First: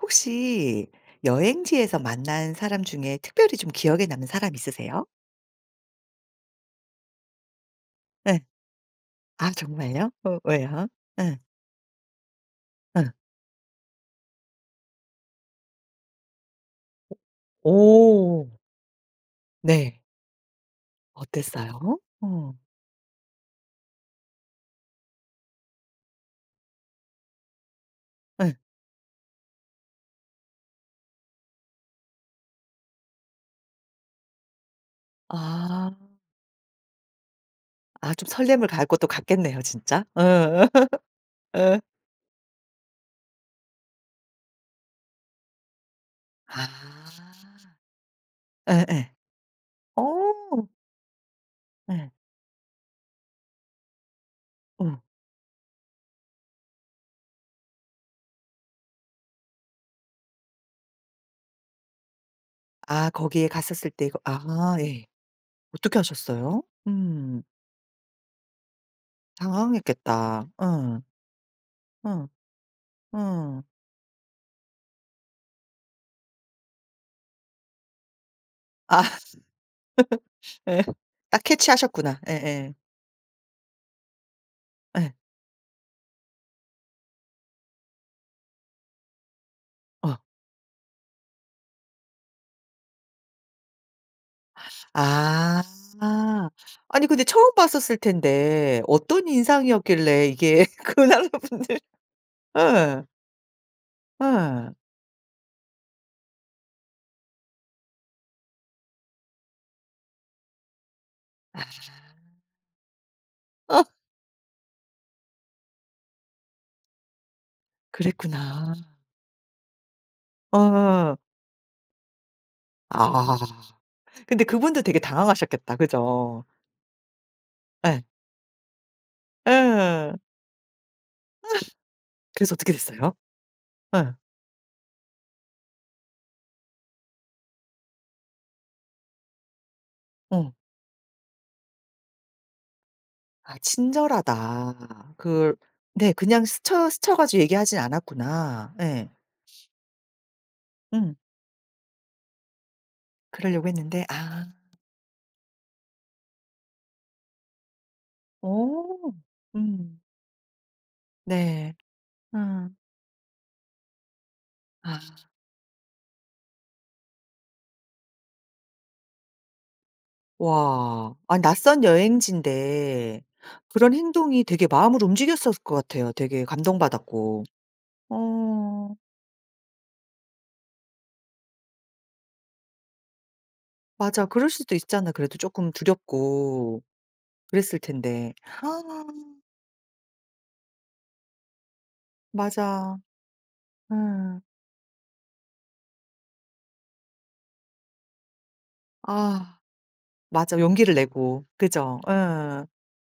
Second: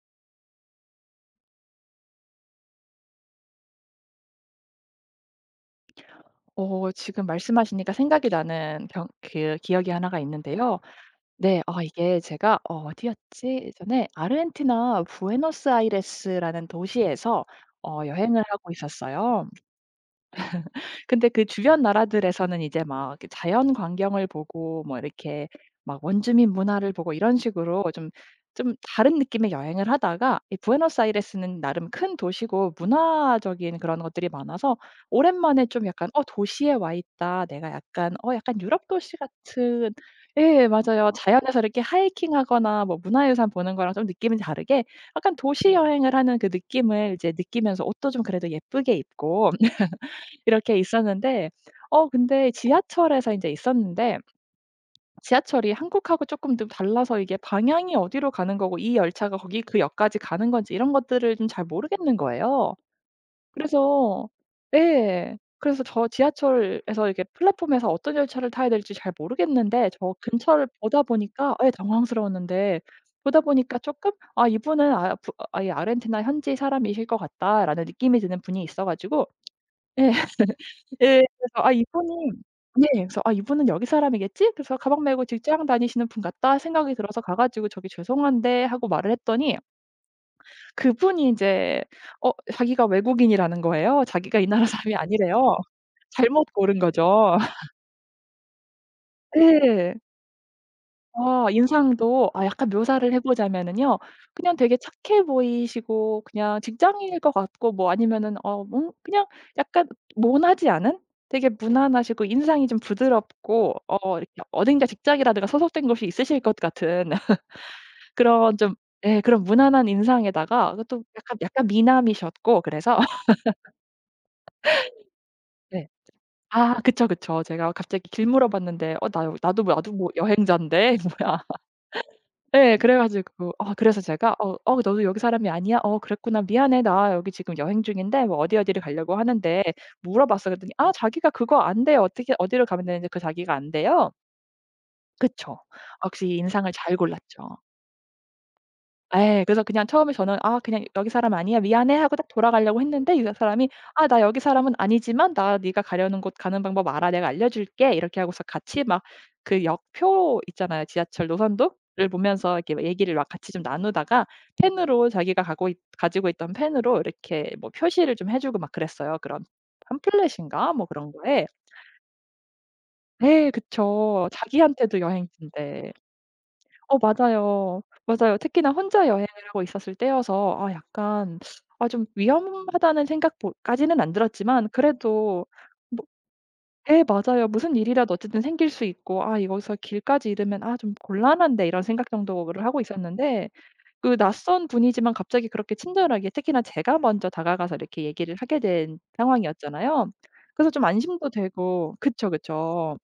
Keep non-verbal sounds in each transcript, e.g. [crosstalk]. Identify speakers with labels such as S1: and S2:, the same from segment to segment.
S1: 혹시 여행지에서 만난 사람 중에 특별히 좀 기억에 남는 사람 있으세요?
S2: 지금 말씀하시니까 생각이
S1: 예.
S2: 나는 경
S1: 아
S2: 그 기억이
S1: 정말요?
S2: 하나가
S1: 어
S2: 있는데요.
S1: 왜요? 예.
S2: 네. 이게 제가
S1: 예.
S2: 어디였지? 예전에 아르헨티나 부에노스아이레스라는 도시에서 여행을
S1: 오.
S2: 하고 있었어요.
S1: 네.
S2: 근데 그 주변
S1: 어땠어요? 어.
S2: 나라들에서는 이제 막 이렇게 자연 광경을 보고 뭐 이렇게 막 원주민 문화를 보고 이런 식으로 좀
S1: 예.
S2: 좀 다른 느낌의 여행을 하다가 이 부에노스아이레스는 나름 큰 도시고 문화적인 그런 것들이 많아서 오랜만에 좀
S1: 아.
S2: 약간 '어 도시에 와 있다.' 내가 약간
S1: 아 좀
S2: 어 약간
S1: 설렘을
S2: 유럽
S1: 가할 것도
S2: 도시
S1: 같겠네요
S2: 같은
S1: 진짜. 어.
S2: 예
S1: [laughs]
S2: 맞아요. 자연에서 이렇게
S1: 예.
S2: 하이킹하거나 뭐 문화유산 보는 거랑 좀 느낌이 다르게 약간 도시 여행을 하는 그 느낌을 이제
S1: 아.
S2: 느끼면서 옷도 좀 그래도 예쁘게
S1: 예예.
S2: 입고
S1: 어.
S2: 이렇게 있었는데
S1: 예.
S2: 근데 지하철에서 인제 있었는데
S1: 어.
S2: 지하철이 한국하고 쪼끔 좀 달라서 이게 방향이 어디로 가는 거고 이 열차가 거기 그 역까지 가는 건지 이런 것들을 좀 잘 모르겠는 거예요.
S1: 아 거기에 갔었을 때 이거
S2: 그래서
S1: 아 예.
S2: 예. 그래서
S1: 어떻게
S2: 저
S1: 하셨어요?
S2: 지하철에서 이렇게
S1: 음.
S2: 플랫폼에서 어떤 열차를 타야 될지 잘 모르겠는데 저
S1: 당황했겠다.
S2: 근처를
S1: 어.
S2: 보다 보니까 예
S1: 어.
S2: 당황스러웠는데 보다
S1: 어.
S2: 보니까 쪼끔 '아 이분은 아 부 아 이 아르헨티나 현지 사람이실 것 같다.'라는 느낌이 드는 분이 있어
S1: 아.
S2: 가지고 예
S1: 예.
S2: 예.
S1: 딱
S2: 그래서 '아
S1: 캐치하셨구나.
S2: 이분이'
S1: 예예. 예.
S2: 네. 그래서 '아 이분은 여기 사람이겠지?' 그래서 '가방
S1: 예.
S2: 메고 직장 다니시는 분 같다.' 생각이 들어서 가 가지고 "저기 죄송한데." 하고 말을 했더니
S1: 어.
S2: 그분이 인제 자기가 외국인이라는 거예요. 자기가 이 나라 사람이 아니래요.
S1: 아.
S2: 잘못 고른
S1: 아니 근데
S2: 거죠.
S1: 처음 봤었을 텐데 어떤
S2: 예.
S1: 인상이었길래 이게 [laughs] 그 나라 분들
S2: 인상도 약간
S1: 예.
S2: 묘사를 해 보자면은요. 그냥
S1: 예.
S2: 되게 착해 보이시고 그냥 직장인일 것 같고 뭐 아니면은 뭐 그냥 약간 모나지 않은 되게 무난하시고 인상이 좀 부드럽고
S1: 어
S2: 이렇게 어딘가 직장이라든가 소속된 곳이 있으실 것 같은 [laughs] 그런 좀
S1: 그랬구나.
S2: 예 그런 무난한 인상에다가 또
S1: 어.
S2: 약간 약간 미남이셨고 그래서 [laughs]
S1: 아. 근데 그분도 되게 당황하셨겠다.
S2: 네.
S1: 그죠?
S2: 그쵸, 그쵸. 제가
S1: 예.
S2: 갑자기 길 물어봤는데 "어 나 나도 뭐- 나도 뭐
S1: 예.
S2: 여행자인데." [laughs] 뭐야.
S1: 그래서 어떻게
S2: 예. 그래
S1: 됐어요?
S2: 가지고 그래서
S1: 예.
S2: 제가 "어 어 너도 여기 사람이 아니야? 어 그랬구나. 미안해. 나 여기 지금 여행 중인데 뭐 어디 어디를 가려고 하는데." 물어봤어.
S1: 어.
S2: 그랬더니 "아 자기가 그거 안 돼요 어떻게 어디로 가면 되는데." 그 자기가
S1: 아
S2: 안돼요
S1: 친절하다. 그걸
S2: 그쵸.
S1: 네
S2: 역시
S1: 그냥
S2: 인상을
S1: 스쳐
S2: 잘
S1: 스쳐 가지고
S2: 골랐죠.
S1: 얘기하진 않았구나. 예.
S2: 예. 그래서 그냥 처음에 저는 '아 그냥 여기
S1: 음.
S2: 사람 아니야. 미안해.' 하고 딱 돌아가려고 했는데 이 사람이
S1: 그러려고 했는데
S2: "아 나 여기
S1: 아.
S2: 사람은 아니지만 나 네가 가려는 곳 가는 방법 알아. 내가 알려줄게." 이렇게 하고서 같이 막
S1: 오,
S2: 그
S1: 음.
S2: 역표 있잖아요. 지하철
S1: 네.
S2: 노선도를 보면서 이렇게
S1: 음.
S2: 막 얘기를 막 같이 좀 나누다가
S1: 아.
S2: 펜으로 자기가 가고 있 가지고 있던 펜으로 이렇게 뭐 표시를 좀 해 주고 막 그랬어요. 그런 팜플렛인가 뭐 그런
S1: 와. 아니
S2: 거에
S1: 낯선 여행지인데
S2: 예
S1: 그런
S2: 그쵸.
S1: 행동이 되게
S2: 자기한테도
S1: 마음을 움직였었을 것
S2: 여행지인데.
S1: 같아요 되게 감동받았고.
S2: 맞아요. 맞아요. 특히나
S1: 어.
S2: 혼자 여행을 하고 있었을 때여서 약간 좀 위험하다는 생각 까지는 안
S1: 맞아. 그럴
S2: 들었지만
S1: 수도 있잖아 그래도
S2: 그래도
S1: 쪼끔
S2: 뭐
S1: 두렵고
S2: 예 맞아요. 무슨
S1: 그랬을
S2: 일이라도
S1: 텐데.
S2: 어쨌든 생길
S1: 아
S2: 수 있고 '아 여기서 길까지 잃으면 아 좀 곤란한데.' 이런 생각 정도를 하고
S1: 맞아.
S2: 있었는데 그
S1: 음.
S2: 낯선 분이지만 갑자기 그렇게 친절하게 특히나 제가 먼저 다가가서 이렇게 얘기를 하게 된
S1: 아
S2: 상황이었잖아요.
S1: 맞아.
S2: 그래서 좀
S1: 용기를
S2: 안심도
S1: 내고.
S2: 되고
S1: 그죠? 예.
S2: 그쵸, 그쵸.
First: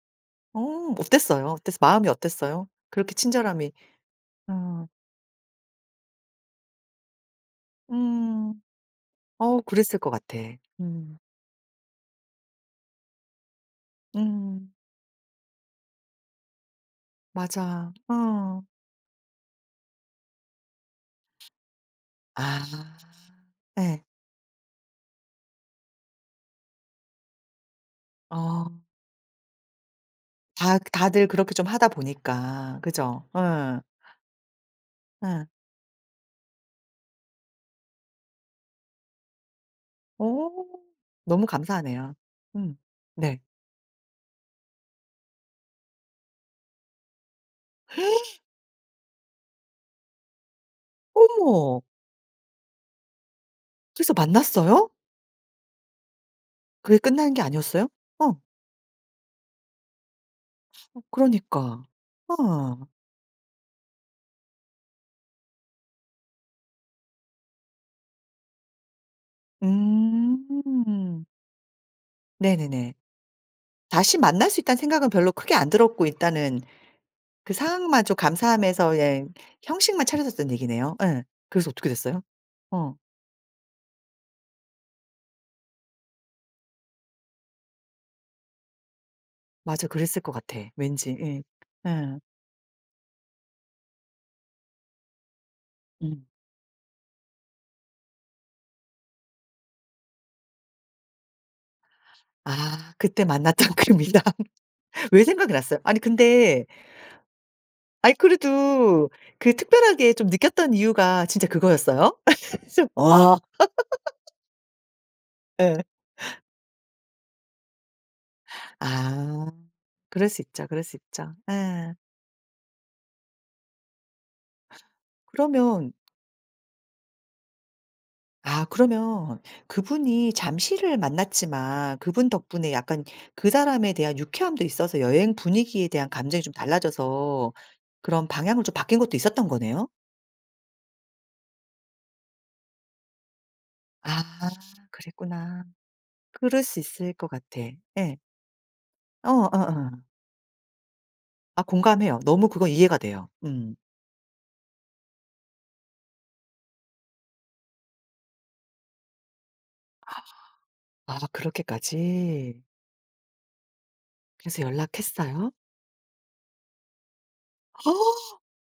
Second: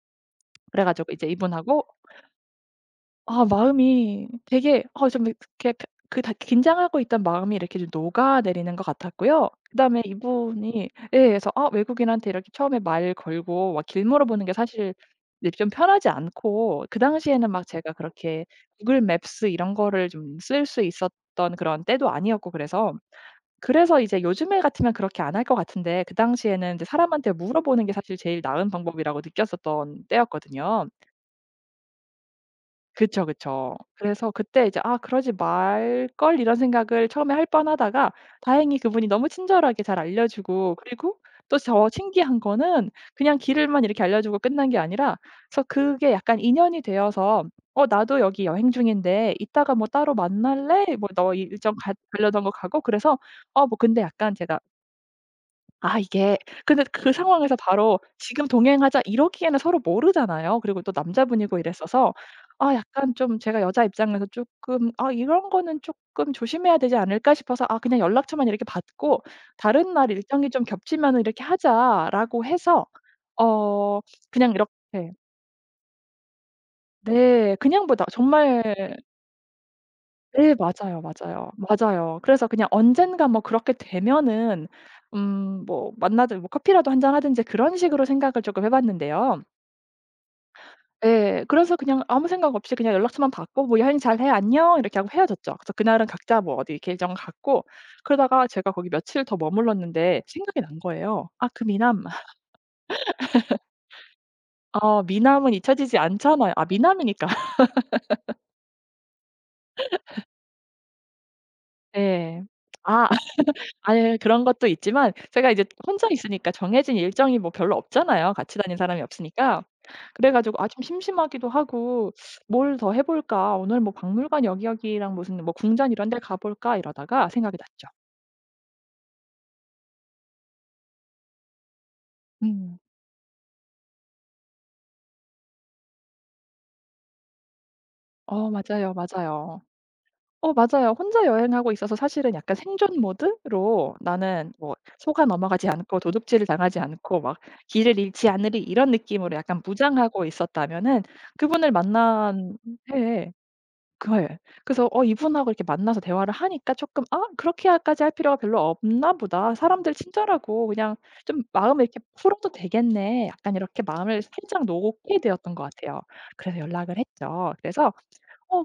S2: 그래
S1: 어
S2: 가지고 이제
S1: 어땠어요? 어땠어
S2: 이분하고
S1: 마음이 어땠어요? 그렇게 친절함이
S2: 마음이 되게
S1: 어.
S2: 좀 이렇게 그 다 긴장하고 있던 마음이 이렇게 좀
S1: 음.
S2: 녹아내리는 것 같았고요.
S1: 어 그랬을
S2: 그다음에
S1: 것 같아.
S2: 이분이 예
S1: 음.
S2: 그래서 외국인한테 이렇게 처음에 말 걸고 막 길 물어보는 게
S1: 음.
S2: 사실 이제 좀 편하지 않고 그 당시에는 막 제가
S1: 맞아.
S2: 그렇게
S1: 어.
S2: 구글 맵스 이런 거를 좀 쓸 수 있었던 그런 때도 아니었고
S1: 아.
S2: 그래서
S1: 예.
S2: 그래서 이제 요즘에 같으면 그렇게 안 할 것 같은데 그 당시에는 이제 사람한테 물어보는 게 사실 제일
S1: 어.
S2: 나은 방법이라고 느꼈었던
S1: 다
S2: 때였거든요.
S1: 다들 그렇게 좀 하다 보니까. 그죠?
S2: 그쵸, 그쵸.
S1: 예.
S2: 그래서 그때 이제 '아 그러지
S1: 예.
S2: 말걸.' 이런 생각을 처음에 할 뻔하다가 다행히 그분이 너무 친절하게 잘 알려 주고
S1: 어.
S2: 그리고
S1: 너무
S2: 또 저
S1: 감사하네요.
S2: 신기한
S1: 음.
S2: 거는 그냥
S1: 네.
S2: 길을만 이렇게 알려 주고 끝난 게 아니라 그래서 그게 약간 인연이 되어서 "어 나도 여기
S1: [gasps]
S2: 여행 중인데 이따가 뭐 따로 만날래? 뭐 너 일정
S1: 어머.
S2: 가 알려던 거 가고." 그래서 뭐 근데
S1: 그래서
S2: 약간 제가
S1: 만났어요?
S2: 이게 근데
S1: 그게
S2: 그
S1: 끝나는 게
S2: 상황에서
S1: 아니었어요?
S2: 바로
S1: 어.
S2: "지금 동행하자." 이러기에는 서로 모르잖아요. 그리고 또
S1: 어
S2: 남자분이고
S1: 그러니까.
S2: 이랬어서
S1: 어.
S2: 약간 좀 제가 여자 입장에서 쪼끔 '아 이런 거는 쪼끔 조심해야 되지 않을까?' 싶어서 아 그냥 연락처만 이렇게 받고 "다른 날 일정이 좀 겹치면은
S1: 음.
S2: 이렇게 하자."라고 해서
S1: 네네네.
S2: 어
S1: 다시 만날
S2: 그냥
S1: 수
S2: 이렇게
S1: 있다는 생각은 별로 크게 안 들었고 일단은 그
S2: 네. 그냥 보다
S1: 상황만 좀
S2: 정말
S1: 감사하면서 예 형식만 차려졌다는
S2: 네.
S1: 얘기네요.
S2: 맞아요,
S1: 예.
S2: 맞아요.
S1: 그래서 어떻게
S2: 맞아요.
S1: 됐어요?
S2: 그래서 그냥
S1: 어.
S2: 언젠가 뭐 그렇게 되면은 뭐 만나든 뭐 커피라도 한 잔 하든지 그런 식으로 생각을 조금 해 봤는데요.
S1: 맞아. 그랬을 것 같아. 왠지. 예.
S2: 예. 그래서 그냥
S1: 예.
S2: 아무 생각 없이 그냥 연락처만 받고 뭐 "여행 잘해. 안녕." 이렇게 하고 헤어졌죠. 그래서 그날은
S1: 음.
S2: 각자 뭐 어디 계정 갔고 그러다가 제가 거기 며칠 더 머물렀는데 생각이 난 거예요. '아 그 미남. [laughs]
S1: 아 그때 만났던 [laughs] 그 미남.
S2: 어
S1: 왜 생각이
S2: 미남은
S1: 났어요.
S2: 잊혀지지
S1: 아니
S2: 않잖아요.' 아
S1: 근데
S2: 미남이니까. [laughs]
S1: 아니 그래도 그 특별하게 좀 느꼈던 이유가 진짜 그거였어요?
S2: 예.
S1: [laughs] 좀
S2: 아
S1: 와.
S2: 아예 그런 것도 있지만 제가 이제
S1: 예.
S2: 혼자 있으니까 정해진 일정이 뭐 별로 없잖아요, 같이 다닌 사람이
S1: 아
S2: 없으니까.
S1: 그럴
S2: 그래
S1: 수
S2: 가지고
S1: 있죠,
S2: 좀
S1: 그럴 수 있죠.
S2: 심심하기도
S1: 예.
S2: 하고 '뭘 더 해 볼까? 오늘 뭐 박물관 여기 여기랑 무슨 뭐 궁전
S1: 그러면
S2: 이런 데 가 볼까?' 이러다가 생각이 났죠.
S1: 아 그러면 그분이 잠시를 만났지만 그분 덕분에
S2: 음.
S1: 약간 그 사람에 대한 유쾌함도 있어서 여행 분위기에 대한 감정이 좀 달라져서 그런 방향을 좀
S2: 맞아요,
S1: 바뀐 것도 있었던
S2: 맞아요.
S1: 거네요?
S2: 맞아요. 혼자 여행하고 있어서 사실은 약간 생존 모드로
S1: 아
S2: '나는 뭐 속아
S1: 그랬구나.
S2: 넘어가지 않고 도둑질을
S1: 그럴
S2: 당하지
S1: 수 있을
S2: 않고
S1: 것
S2: 막
S1: 같아.
S2: 길을
S1: 예.
S2: 잃지 않으리.' 이런
S1: 어
S2: 느낌으로 약간
S1: 어어.
S2: 무장하고 있었다면은
S1: 아
S2: 그분을
S1: 공감해요. 너무
S2: 만난
S1: 그건 이해가 돼요.
S2: 해에
S1: 음.
S2: 그 예. 그래서 이분하고 이렇게 만나서 대화를 하니까 쪼끔 '아 그렇게까지 할 필요가 별로 없나 보다. 사람들 친절하고 그냥
S1: 아
S2: 좀 마음을 이렇게 풀어도
S1: 그렇게까지.
S2: 되겠네.' 약간 이렇게 마음을
S1: 그래서
S2: 살짝 놓게
S1: 연락했어요?
S2: 되었던 것 같아요. 그래서 연락을 했죠.
S1: [gasps]
S2: 그래서
S1: 어?
S2: 어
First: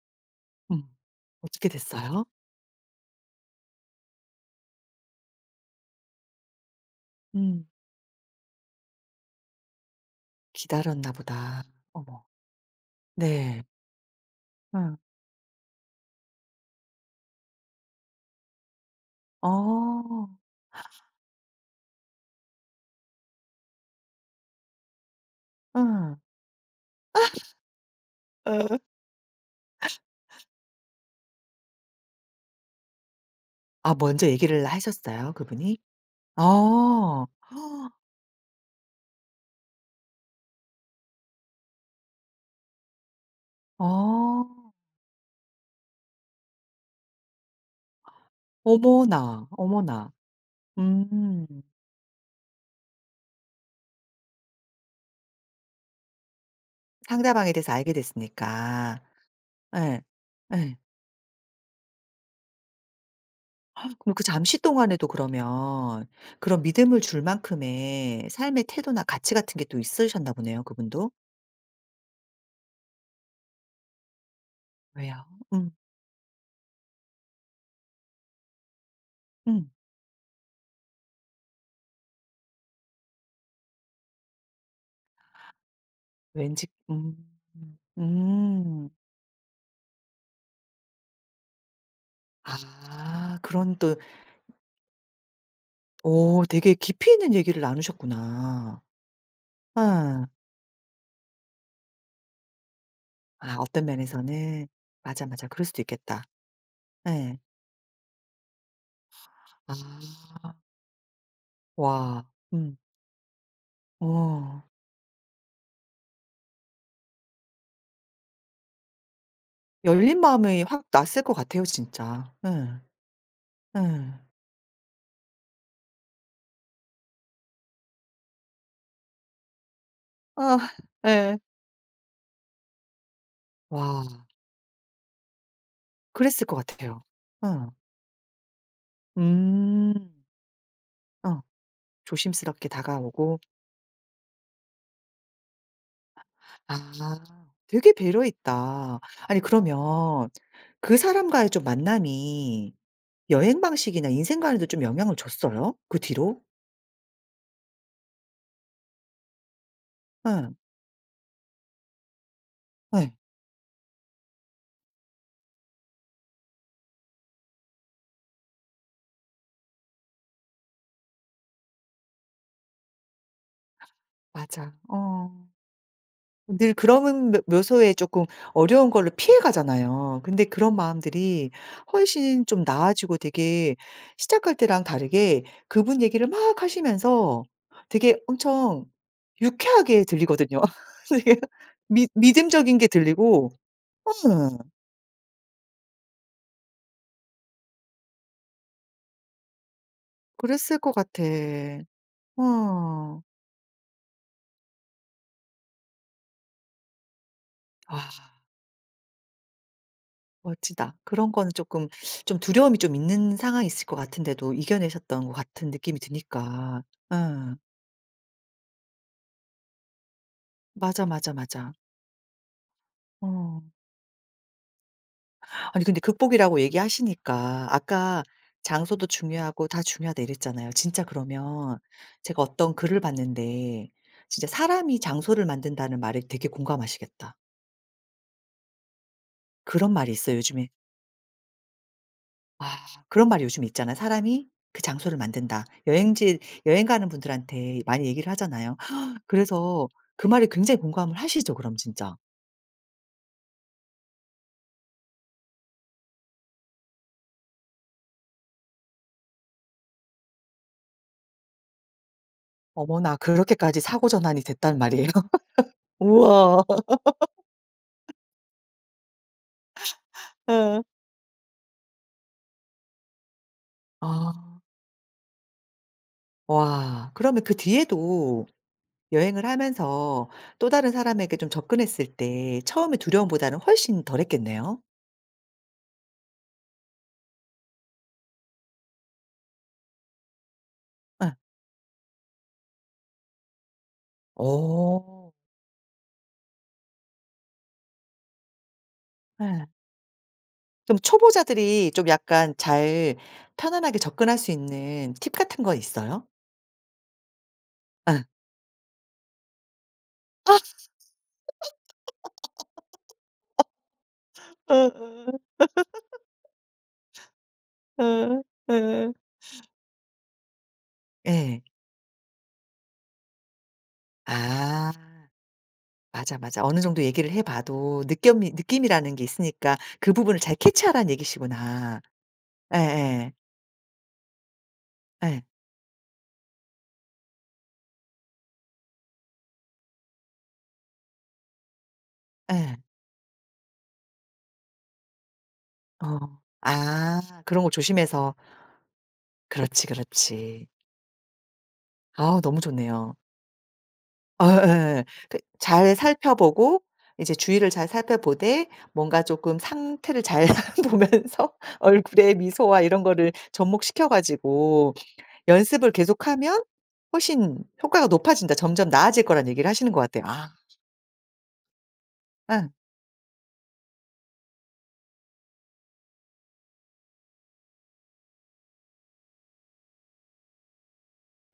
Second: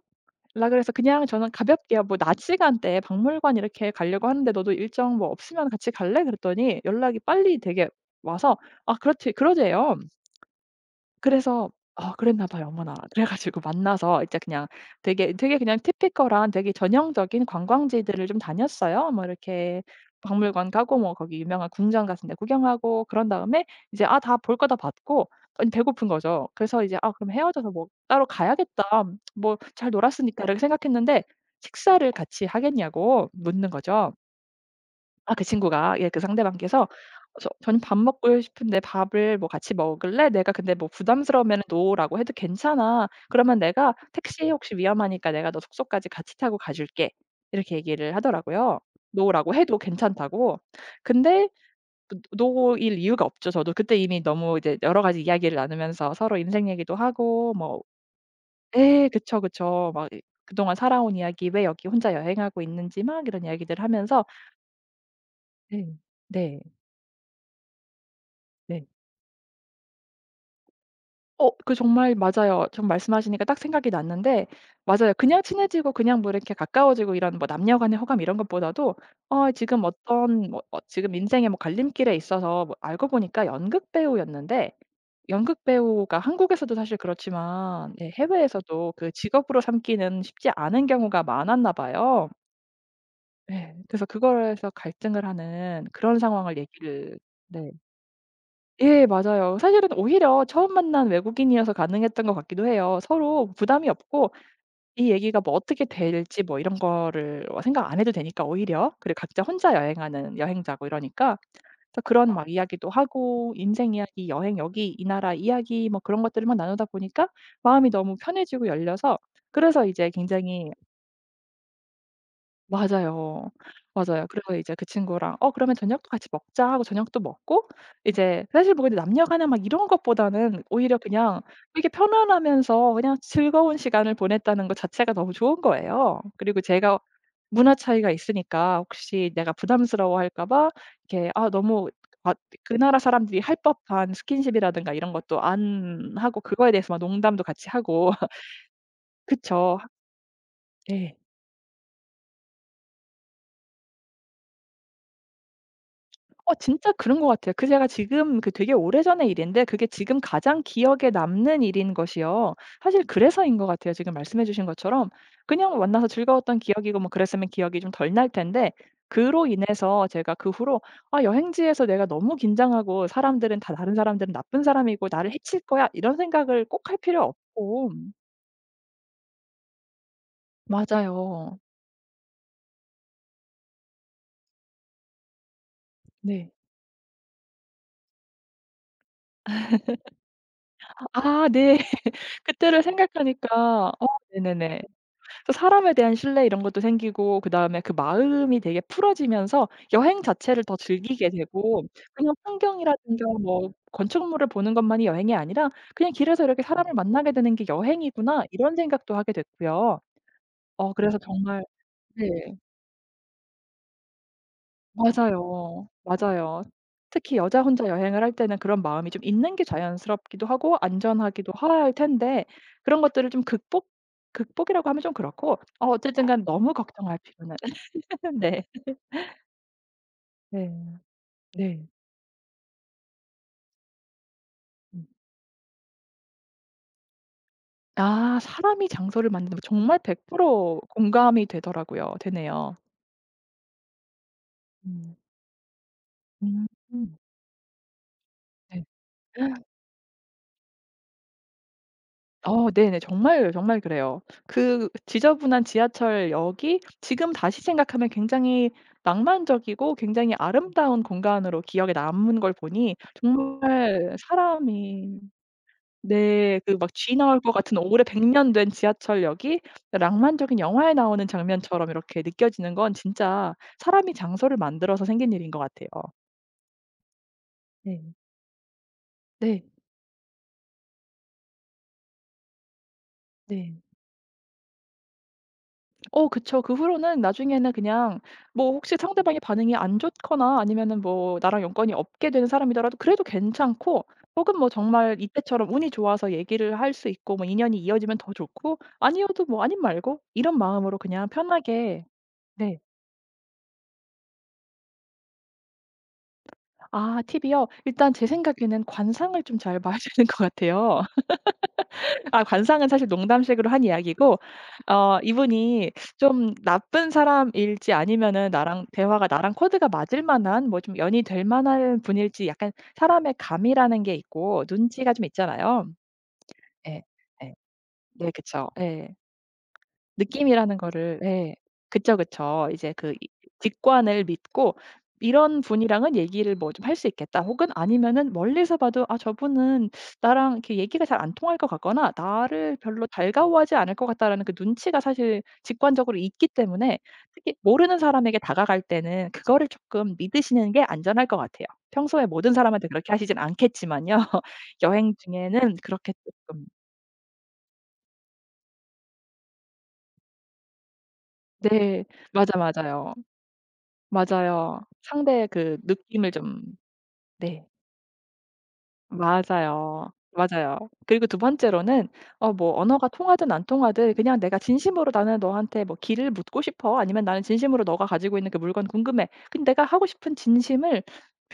S2: 연락을
S1: 음.
S2: 해서 그냥 저는
S1: 어떻게
S2: 가볍게 뭐
S1: 됐어요?
S2: 낮 시간대에 박물관 이렇게 가려고 하는데 "너도 일정 뭐 없으면 같이 갈래?" 그랬더니 연락이 빨리
S1: 음.
S2: 되게 와서 "아 그렇지." 그러재요.
S1: 기다렸나 보다.
S2: 그래서
S1: 어머.
S2: 그랬나 봐요 어머나. [laughs] 그래 가지고
S1: 네.
S2: 만나서 이제 그냥
S1: 응.
S2: 되게 되게 그냥 티피컬한 되게 전형적인 관광지들을 좀 다녔어요. 뭐 이렇게
S1: 어.
S2: 박물관 가고 뭐 거기 유명한 궁전 같은 데 구경하고 그런 다음에 이제 아 다 볼 거 다 봤고 아니 배고픈
S1: 응.
S2: 거죠. 그래서 이제 '아 그럼 헤어져서 뭐 따로
S1: 어.
S2: 가야겠다. 뭐 잘 놀았으니까.' 이렇게 생각했는데 식사를 같이 하겠냐고 묻는
S1: 아
S2: 거죠.
S1: 먼저 얘기를 하셨어요?
S2: 그
S1: 그분이?
S2: 친구가 예 그 상대방께서
S1: 어.
S2: 저 "저는 밥
S1: [gasps]
S2: 먹고 싶은데 밥을 뭐 같이 먹을래?" 내가 근데 뭐 부담스러우면은 "No." 라고 해도 "괜찮아. 그러면 내가
S1: 어.
S2: 택시 혹시 위험하니까 내가 너 숙소까지 같이 타고 가 줄게." 이렇게 얘기를 하더라고요. 노
S1: 어머나,
S2: 라고 해도
S1: 어머나.
S2: 괜찮다고. 근데
S1: 음.
S2: 그 No 일 이유가 없죠. 저도 그때 이미 너무 이제 여러 가지 이야기를 나누면서 서로 인생 얘기도
S1: 상대방에
S2: 하고
S1: 대해서
S2: 뭐
S1: 알게 됐으니까.
S2: 예 그쵸, 그쵸.
S1: 예.
S2: 막 이 그동안
S1: 예.
S2: 살아온 이야기 왜 여기 혼자 여행하고 있는지 막 이런 이야기들
S1: 그럼 그
S2: 하면서
S1: 잠시 동안에도
S2: 네.
S1: 그러면
S2: 네.
S1: 그런 믿음을 줄 만큼의 삶의
S2: 네.
S1: 태도나 가치 같은 게 또 있으셨나 보네요, 그분도.
S2: 그 정말 맞아요. 지금 말씀하시니까 딱 생각이 났는데 맞아요.
S1: 왜요?
S2: 그냥
S1: 음.
S2: 친해지고 그냥 뭐 이렇게 가까워지고 이런 뭐 남녀 간의 호감 이런 것보다도
S1: 음.
S2: 지금 어떤 뭐 지금 인생의 뭐 갈림길에 있어서 뭐 알고 보니까 연극 배우였는데 연극 배우가
S1: 왠지
S2: 한국에서도 사실 그렇지만 예
S1: 음.
S2: 해외에서도 그 직업으로 삼기는 쉽지 않은 경우가 많았나 봐요.
S1: 아
S2: 예.
S1: 그런 또
S2: 그래서 그거에서 갈등을 하는 그런
S1: 어
S2: 상황을
S1: 되게 깊이
S2: 얘기를
S1: 있는 얘기를
S2: 네.
S1: 나누셨구나.
S2: 예 맞아요.
S1: 예.
S2: 사실은 오히려 처음 만난 외국인이어서 가능했던 것 같기도 해요. 서로
S1: 아 어떤
S2: 부담이 없고
S1: 면에서는
S2: 이
S1: 맞아,
S2: 얘기가
S1: 맞아.
S2: 뭐
S1: 그럴 수도
S2: 어떻게
S1: 있겠다.
S2: 될지 뭐 이런
S1: 예.
S2: 거를 생각 안 해도 되니까 오히려. 그리고 각자 혼자
S1: 아.
S2: 여행하는 여행자고 이러니까 그래서
S1: 와.
S2: 그런 막
S1: 음.
S2: 이야기도 하고 인생 이야기, 여행
S1: 어.
S2: 여기 이 나라 이야기 뭐 그런 것들만 나누다 보니까 마음이 너무 편해지고 열려서 그래서 이제
S1: 열린 마음이
S2: 굉장히
S1: 확 났을 것 같아요, 진짜. 예.
S2: 맞아요.
S1: 예.
S2: 맞아요. 그래서 이제 그 친구랑 "어 그러면 저녁도 같이 먹자." 하고 저녁도 먹고 이제 사실 뭐 근데 남녀 간에 막 이런
S1: 아
S2: 것보다는 오히려
S1: 예.
S2: 그냥 되게 편안하면서 그냥 즐거운
S1: 와
S2: 시간을 보냈다는 것 자체가 너무 좋은 거예요.
S1: 그랬을 것
S2: 그리고 제가
S1: 같아요. 어.
S2: 문화 차이가 있으니까 혹시 내가
S1: 음.
S2: 부담스러워할까 봐 이렇게
S1: 어.
S2: 아 너무 아
S1: 조심스럽게
S2: 그 나라
S1: 다가오고
S2: 사람들이 할 법한 스킨십이라든가 이런 것도 안 하고 그거에
S1: 아
S2: 대해서 막 농담도 같이
S1: 되게
S2: 하고.
S1: 배려
S2: [laughs]
S1: 있다. 아니
S2: 그쵸.
S1: 그러면
S2: 네.
S1: 그
S2: 예.
S1: 사람과의 좀 만남이 여행 방식이나 인생관에도 좀 영향을 줬어요? 그 뒤로?
S2: 진짜 그런 것 같아요. 그 제가 지금 그 되게 오래전의 일인데 그게 지금
S1: 예.
S2: 가장 기억에 남는 일인 것이요. 사실
S1: 예.
S2: 그래서인 것 같아요. 지금 말씀해 주신 것처럼 그냥 만나서 즐거웠던 기억이고 뭐 그랬으면 기억이 좀 덜 날 텐데 그로 인해서 제가 그 후로 '아 여행지에서 내가 너무 긴장하고 사람들은 다 다른 사람들은 나쁜
S1: 맞아.
S2: 사람이고 나를
S1: 어.
S2: 해칠 거야.' 이런 생각을
S1: 늘
S2: 꼭 할 필요
S1: 그런 묘
S2: 없고
S1: 묘소에 조금 어려운 걸로 피해 가잖아요. 근데 그런 마음들이
S2: 맞아요.
S1: 훨씬 좀 나아지고 되게 시작할 때랑 다르게 그분 얘기를
S2: 네.
S1: 막 하시면서 되게 엄청 유쾌하게 들리거든요. [laughs] 되게
S2: 네.
S1: 미
S2: [laughs]
S1: 믿음적인
S2: 그때를
S1: 게 들리고
S2: 생각하니까
S1: 음,
S2: 네네네. 또 사람에 대한 신뢰 이런 것도 생기고 그다음에 그 마음이 되게 풀어지면서 여행 자체를 더
S1: 그랬을 것 같아.
S2: 즐기게 되고 그냥
S1: 어.
S2: 풍경이라든가 뭐 건축물을 보는 것만이 여행이 아니라 '그냥 길에서 이렇게 사람을 만나게 되는 게
S1: 아
S2: 여행이구나.' 이런 생각도 하게 됐고요.
S1: 멋지다.
S2: 그래서
S1: 그런 거는
S2: 정말
S1: 조금 좀
S2: 네.
S1: 두려움이 좀 있는 상황이 있을 것 같은데도 이겨내셨던 것 같은
S2: 맞아요.
S1: 느낌이
S2: 맞아요.
S1: 드니까.
S2: 특히
S1: 응
S2: 여자 혼자 여행을 할 때는 그런 마음이 좀 있는 게 자연스럽기도 하고
S1: 맞아, 맞아,
S2: 안전하기도
S1: 맞아.
S2: 할 텐데 그런 것들을 좀
S1: 어.
S2: 극복 극복이라고 하면 좀 그렇고
S1: 아니 근데
S2: 어쨌든 간에
S1: 극복이라고
S2: 너무 걱정할 필요는
S1: 얘기하시니까 아까
S2: [laughs] 네.
S1: 장소도 중요하고 다 중요하다 이랬잖아요.
S2: 네.
S1: 진짜 그러면
S2: 네.
S1: 제가 어떤 글을 봤는데 진짜 "사람이
S2: 음.
S1: 장소를 만든다."는 말에 되게 공감하시겠다.
S2: 사람이 장소를 만든다.
S1: 그런
S2: 정말
S1: 말이 있어요 요즘에.
S2: 100% 공감이 되더라고요. 되네요.
S1: 아 그런 말이 요즘에 있잖아요. "사람이 그
S2: 음.
S1: 장소를 만든다." 여행지
S2: 음.
S1: 여행 가는 분들한테 많이 얘기를 하잖아요.
S2: 네.
S1: [gasps] 그래서 그 말에 굉장히 공감을 하시죠 그럼 진짜?
S2: 네네. 정말, 정말 그래요. 그 지저분한 지하철역이 지금 다시 생각하면 굉장히 낭만적이고 굉장히 아름다운 공간으로 기억에 남은 걸 보니
S1: 어머나 그렇게까지
S2: 정말
S1: 사고전환이 됐단 말이에요.
S2: 사람이
S1: [laughs]
S2: 네.
S1: 우와.
S2: 그 막 쥐 나올 것 같은 오래 100년 된 지하철역이 낭만적인
S1: 예.
S2: 영화에 나오는 장면처럼 이렇게 느껴지는 건 진짜 사람이 장소를
S1: 아.
S2: 만들어서 생긴 일인 것 같아요.
S1: 와. 그러면 그
S2: 네.
S1: 뒤에도 여행을
S2: 네.
S1: 하면서 또 다른 사람에게 좀 접근했을 때 처음에 두려움보다는
S2: 네.
S1: 훨씬 덜했겠네요.
S2: 그쵸. 그 후로는 나중에는 그냥 뭐 혹시 상대방의 반응이 안 좋거나 아니면은
S1: 응.
S2: 뭐 나랑 연관이 없게 되는 사람이더라도 그래도 괜찮고 혹은 뭐 정말
S1: 어.
S2: 이때처럼 운이 좋아서 얘기를 할 수 있고 뭐 인연이 이어지면 더 좋고 아니어도 뭐
S1: 예.
S2: 아님 말고 이런 마음으로
S1: 좀
S2: 그냥
S1: 초보자들이
S2: 편하게
S1: 좀 약간
S2: 네.
S1: 잘 편안하게 접근할 수 있는 팁 같은 거 있어요?
S2: 팁이요? 일단
S1: 응.
S2: 제 생각에는 관상을 좀 잘 봐야 [laughs] 되는 것 같아요. [laughs] 관상은 사실 농담식으로 한 이야기고
S1: 어어
S2: 이분이 좀 나쁜 사람일지
S1: 어
S2: 아니면은 나랑
S1: 어.
S2: 대화가 나랑 코드가 맞을 만한 뭐 좀 연이 될
S1: 예.
S2: 만한 분일지 약간 사람의 감이라는 게 있고
S1: 아.
S2: 눈치가 좀 있잖아요.
S1: 맞아, 맞아. 어느
S2: 예.
S1: 정도 얘기를 해
S2: 예.
S1: 봐도
S2: 네
S1: 느겸이
S2: 그쵸. 예.
S1: 느낌이라는 게 있으니까 그 부분을 잘
S2: 느낌이라는
S1: 캐치하라는
S2: 거를 예.
S1: 얘기시구나.
S2: 그쵸, 그쵸. 이제 그 이
S1: 예예.
S2: 직관을 믿고
S1: 예. 예.
S2: '이런 분이랑은 얘기를 뭐 좀 할 수 있겠다.' 혹은 아니면은 멀리서 봐도 '아 저분은 나랑 이렇게 얘기가 잘 안 통할 것 같거나 나를
S1: 예.
S2: 별로 달가워하지 않을 것 같다.'라는 그 눈치가 사실 직관적으로
S1: 어.
S2: 있기 때문에
S1: 아
S2: 특히
S1: 그런 거
S2: 모르는
S1: 조심해서.
S2: 사람에게 다가갈 때는 그거를
S1: 그렇지,
S2: 쪼끔
S1: 그렇지.
S2: 믿으시는 게 안전할 것 같아요. 평소에
S1: 아
S2: 모든
S1: 너무
S2: 사람한테 그렇게
S1: 좋네요.
S2: 하시진 않겠지만요. [laughs]
S1: 어 예예.
S2: 여행
S1: 그
S2: 중에는
S1: 잘
S2: 그렇게 쪼끔
S1: 살펴보고 이제 주위를 잘 살펴보되 뭔가 쪼끔 상태를 잘 [laughs] 보면서
S2: 네.
S1: 얼굴에
S2: 맞아,
S1: 미소와 이런
S2: 맞아요.
S1: 거를 접목시켜
S2: 맞아요.
S1: 가지고
S2: 상대의 그
S1: 연습을
S2: 느낌을 좀
S1: 계속하면 훨씬
S2: 네.
S1: 효과가 높아진다 점점 나아질 거란 얘기를 하시는 것
S2: 맞아요.
S1: 같아요. 아
S2: 맞아요. 그리고 두 번째로는
S1: 예.
S2: 뭐 언어가 통하든 안 통하든 그냥 내가 진심으로 "나는 너한테 뭐 길을 묻고 싶어." 아니면 "나는 진심으로 너가 가지고 있는 그 물건 궁금해." 그 내가 하고 싶은 진심을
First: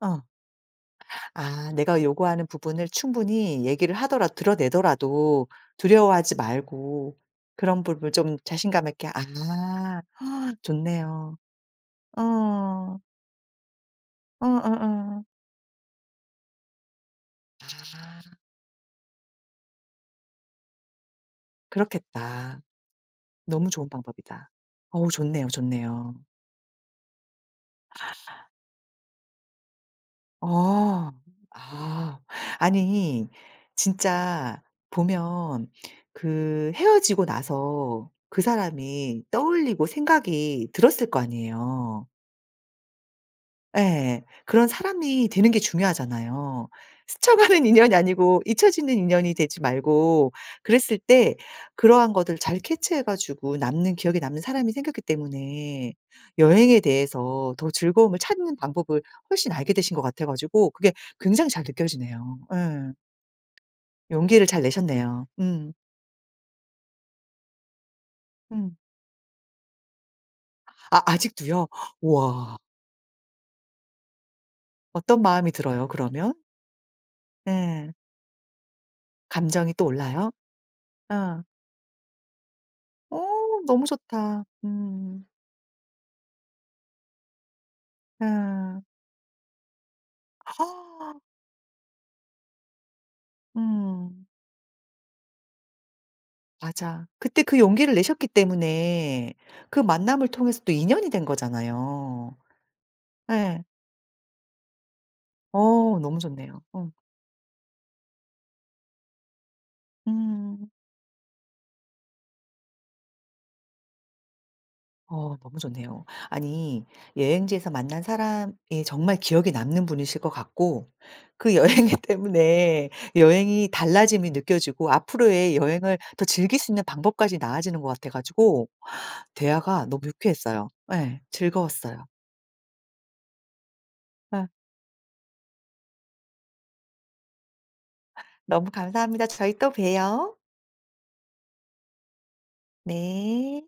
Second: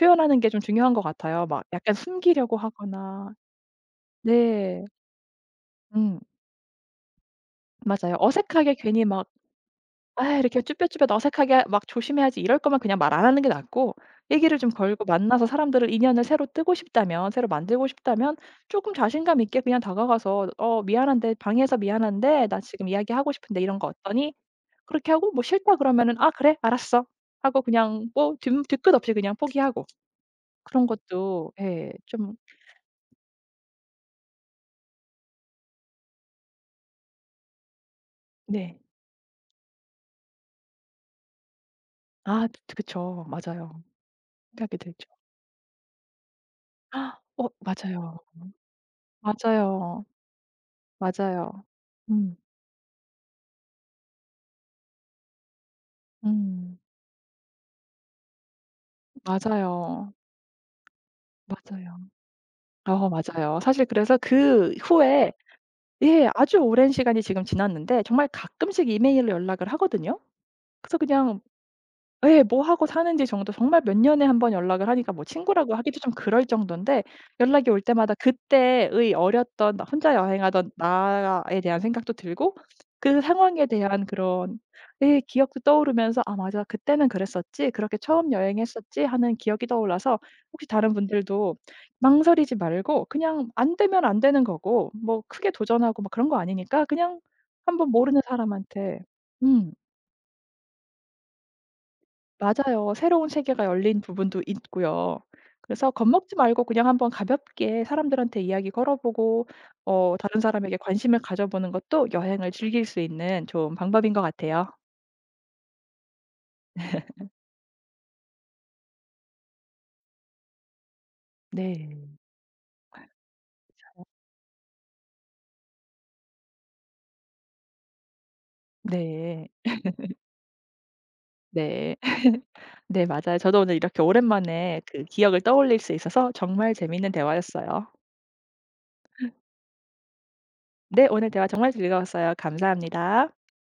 S1: 어.
S2: 게 좀 중요한 것 같아요. 막
S1: 아
S2: 약간
S1: 내가 요구하는
S2: 숨기려고
S1: 부분을
S2: 하거나
S1: 충분히 얘기를 하더라
S2: 네.
S1: 드러내더라도
S2: 음.
S1: 두려워하지 말고 그런 부분을
S2: 맞아요.
S1: 좀
S2: 어색하게
S1: 자신감
S2: 괜히
S1: 있게
S2: 막
S1: 아 [gasps]
S2: 이렇게 쭈뼛쭈뼛
S1: 좋네요.
S2: 어색하게 막 조심해야지 이럴 거면 그냥
S1: 어.
S2: 말 안 하는 게 낫고 얘기를 좀 걸고
S1: 어어어.
S2: 만나서 사람들을 인연을 새로 뜨고 싶다면 새로 만들고 싶다면
S1: 아
S2: 조금 자신감 있게 그냥 다가가서 "어 미안한데 방해해서 미안한데 나
S1: 그렇겠다.
S2: 지금 이야기하고 싶은데
S1: 너무
S2: 이런 거
S1: 좋은
S2: 어떠니?"
S1: 방법이다.
S2: 그렇게
S1: 어우
S2: 하고 뭐
S1: 좋네요,
S2: "싫다." 그러면은
S1: 좋네요.
S2: "아 그래. 알았어." 하고 그냥 뭐 뒷 뒤끝 없이 그냥 포기하고 그런
S1: 어.
S2: 것도 예
S1: 아.
S2: 좀
S1: 아니 진짜 보면 그 헤어지고 나서 그
S2: 네.
S1: 사람이 떠올리고 생각이 들었을 거 아니에요.
S2: 아 그쵸. 맞아요.
S1: 예. 그런
S2: 생각이 들죠.
S1: 사람이 되는 게 중요하잖아요. 스쳐가는 인연이
S2: 맞아요.
S1: 아니고 잊혀지는 인연이 되지
S2: 맞아요.
S1: 말고 그랬을 때
S2: 맞아요.
S1: 그러한
S2: 음.
S1: 것들을 잘 캐치해 가지고 남는 기억에 남는 사람이 생겼기 때문에
S2: 음.
S1: 여행에 대해서 더 즐거움을 찾는 방법을 훨씬 알게 되신 것
S2: 맞아요.
S1: 같아 가지고 그게 굉장히 잘
S2: 맞아요.
S1: 느껴지네요. 예.
S2: 맞아요. 사실 그래서
S1: 용기를 잘
S2: 그
S1: 내셨네요.
S2: 후에
S1: 음.
S2: 예 아주 오랜 시간이 지금 지났는데 정말
S1: 음.
S2: 가끔씩 이메일로 연락을 하거든요. 그래서
S1: 아
S2: 그냥
S1: 아직도요?
S2: 예.
S1: 우와.
S2: 뭐 하고 사는지 정도 정말 몇 년에 한 번 연락을 하니까
S1: 어떤
S2: 뭐
S1: 마음이
S2: 친구라고
S1: 들어요
S2: 하기도 좀
S1: 그러면?
S2: 그럴 정도인데 연락이 올
S1: 예.
S2: 때마다 그때의
S1: 감정이
S2: 어렸던 나
S1: 또
S2: 혼자
S1: 올라요?
S2: 여행하던
S1: 어.
S2: 나에 대한 생각도 들고
S1: 어
S2: 그 상황에
S1: 너무
S2: 대한
S1: 좋다.
S2: 그런 예
S1: 음.
S2: 기억도 떠오르면서 '아 맞아. 그때는 그랬었지. 그렇게 처음
S1: 예.
S2: 여행했었지.' 하는 기억이 떠올라서 혹시 다른
S1: [gasps]
S2: 분들도 망설이지 말고 그냥 안 되면 안
S1: 음.
S2: 되는 거고 뭐 크게 도전하고 막 그런 거 아니니까
S1: 맞아.
S2: 그냥
S1: 그때 그
S2: 한번
S1: 용기를
S2: 모르는
S1: 내셨기
S2: 사람한테
S1: 때문에
S2: 음.
S1: 그 만남을 통해서 또 인연이 된 거잖아요.
S2: 맞아요. 새로운
S1: 예.
S2: 세계가 열린 부분도 있고요. 그래서
S1: 어 너무
S2: 겁먹지
S1: 좋네요.
S2: 말고 그냥
S1: 어.
S2: 한번 가볍게 사람들한테 이야기 걸어보고 다른
S1: 음.
S2: 사람에게 관심을 가져보는 것도 여행을 즐길 수 있는 좋은 방법인 것 같아요.
S1: 어 너무 좋네요. 아니 여행지에서 만난 사람이 정말 기억에 남는 분이실 것 같고 그 여행 [laughs]
S2: 네.
S1: 때문에 여행이 달라짐이 느껴지고 앞으로의 여행을 더 즐길 수 있는 방법까지 나아지는 것 같아 가지고
S2: 네.
S1: 대화가 너무 유쾌했어요. 네,
S2: 네.
S1: 즐거웠어요.
S2: [laughs] 네 맞아요. 저도 오늘 이렇게
S1: 네,
S2: 오랜만에 그 기억을 떠올릴 수 있어서 정말 재미있는 대화였어요.
S1: 너무 감사합니다. 저희 또 봬요.
S2: 네 오늘 대화 정말 즐거웠어요. 감사합니다.
S1: 네.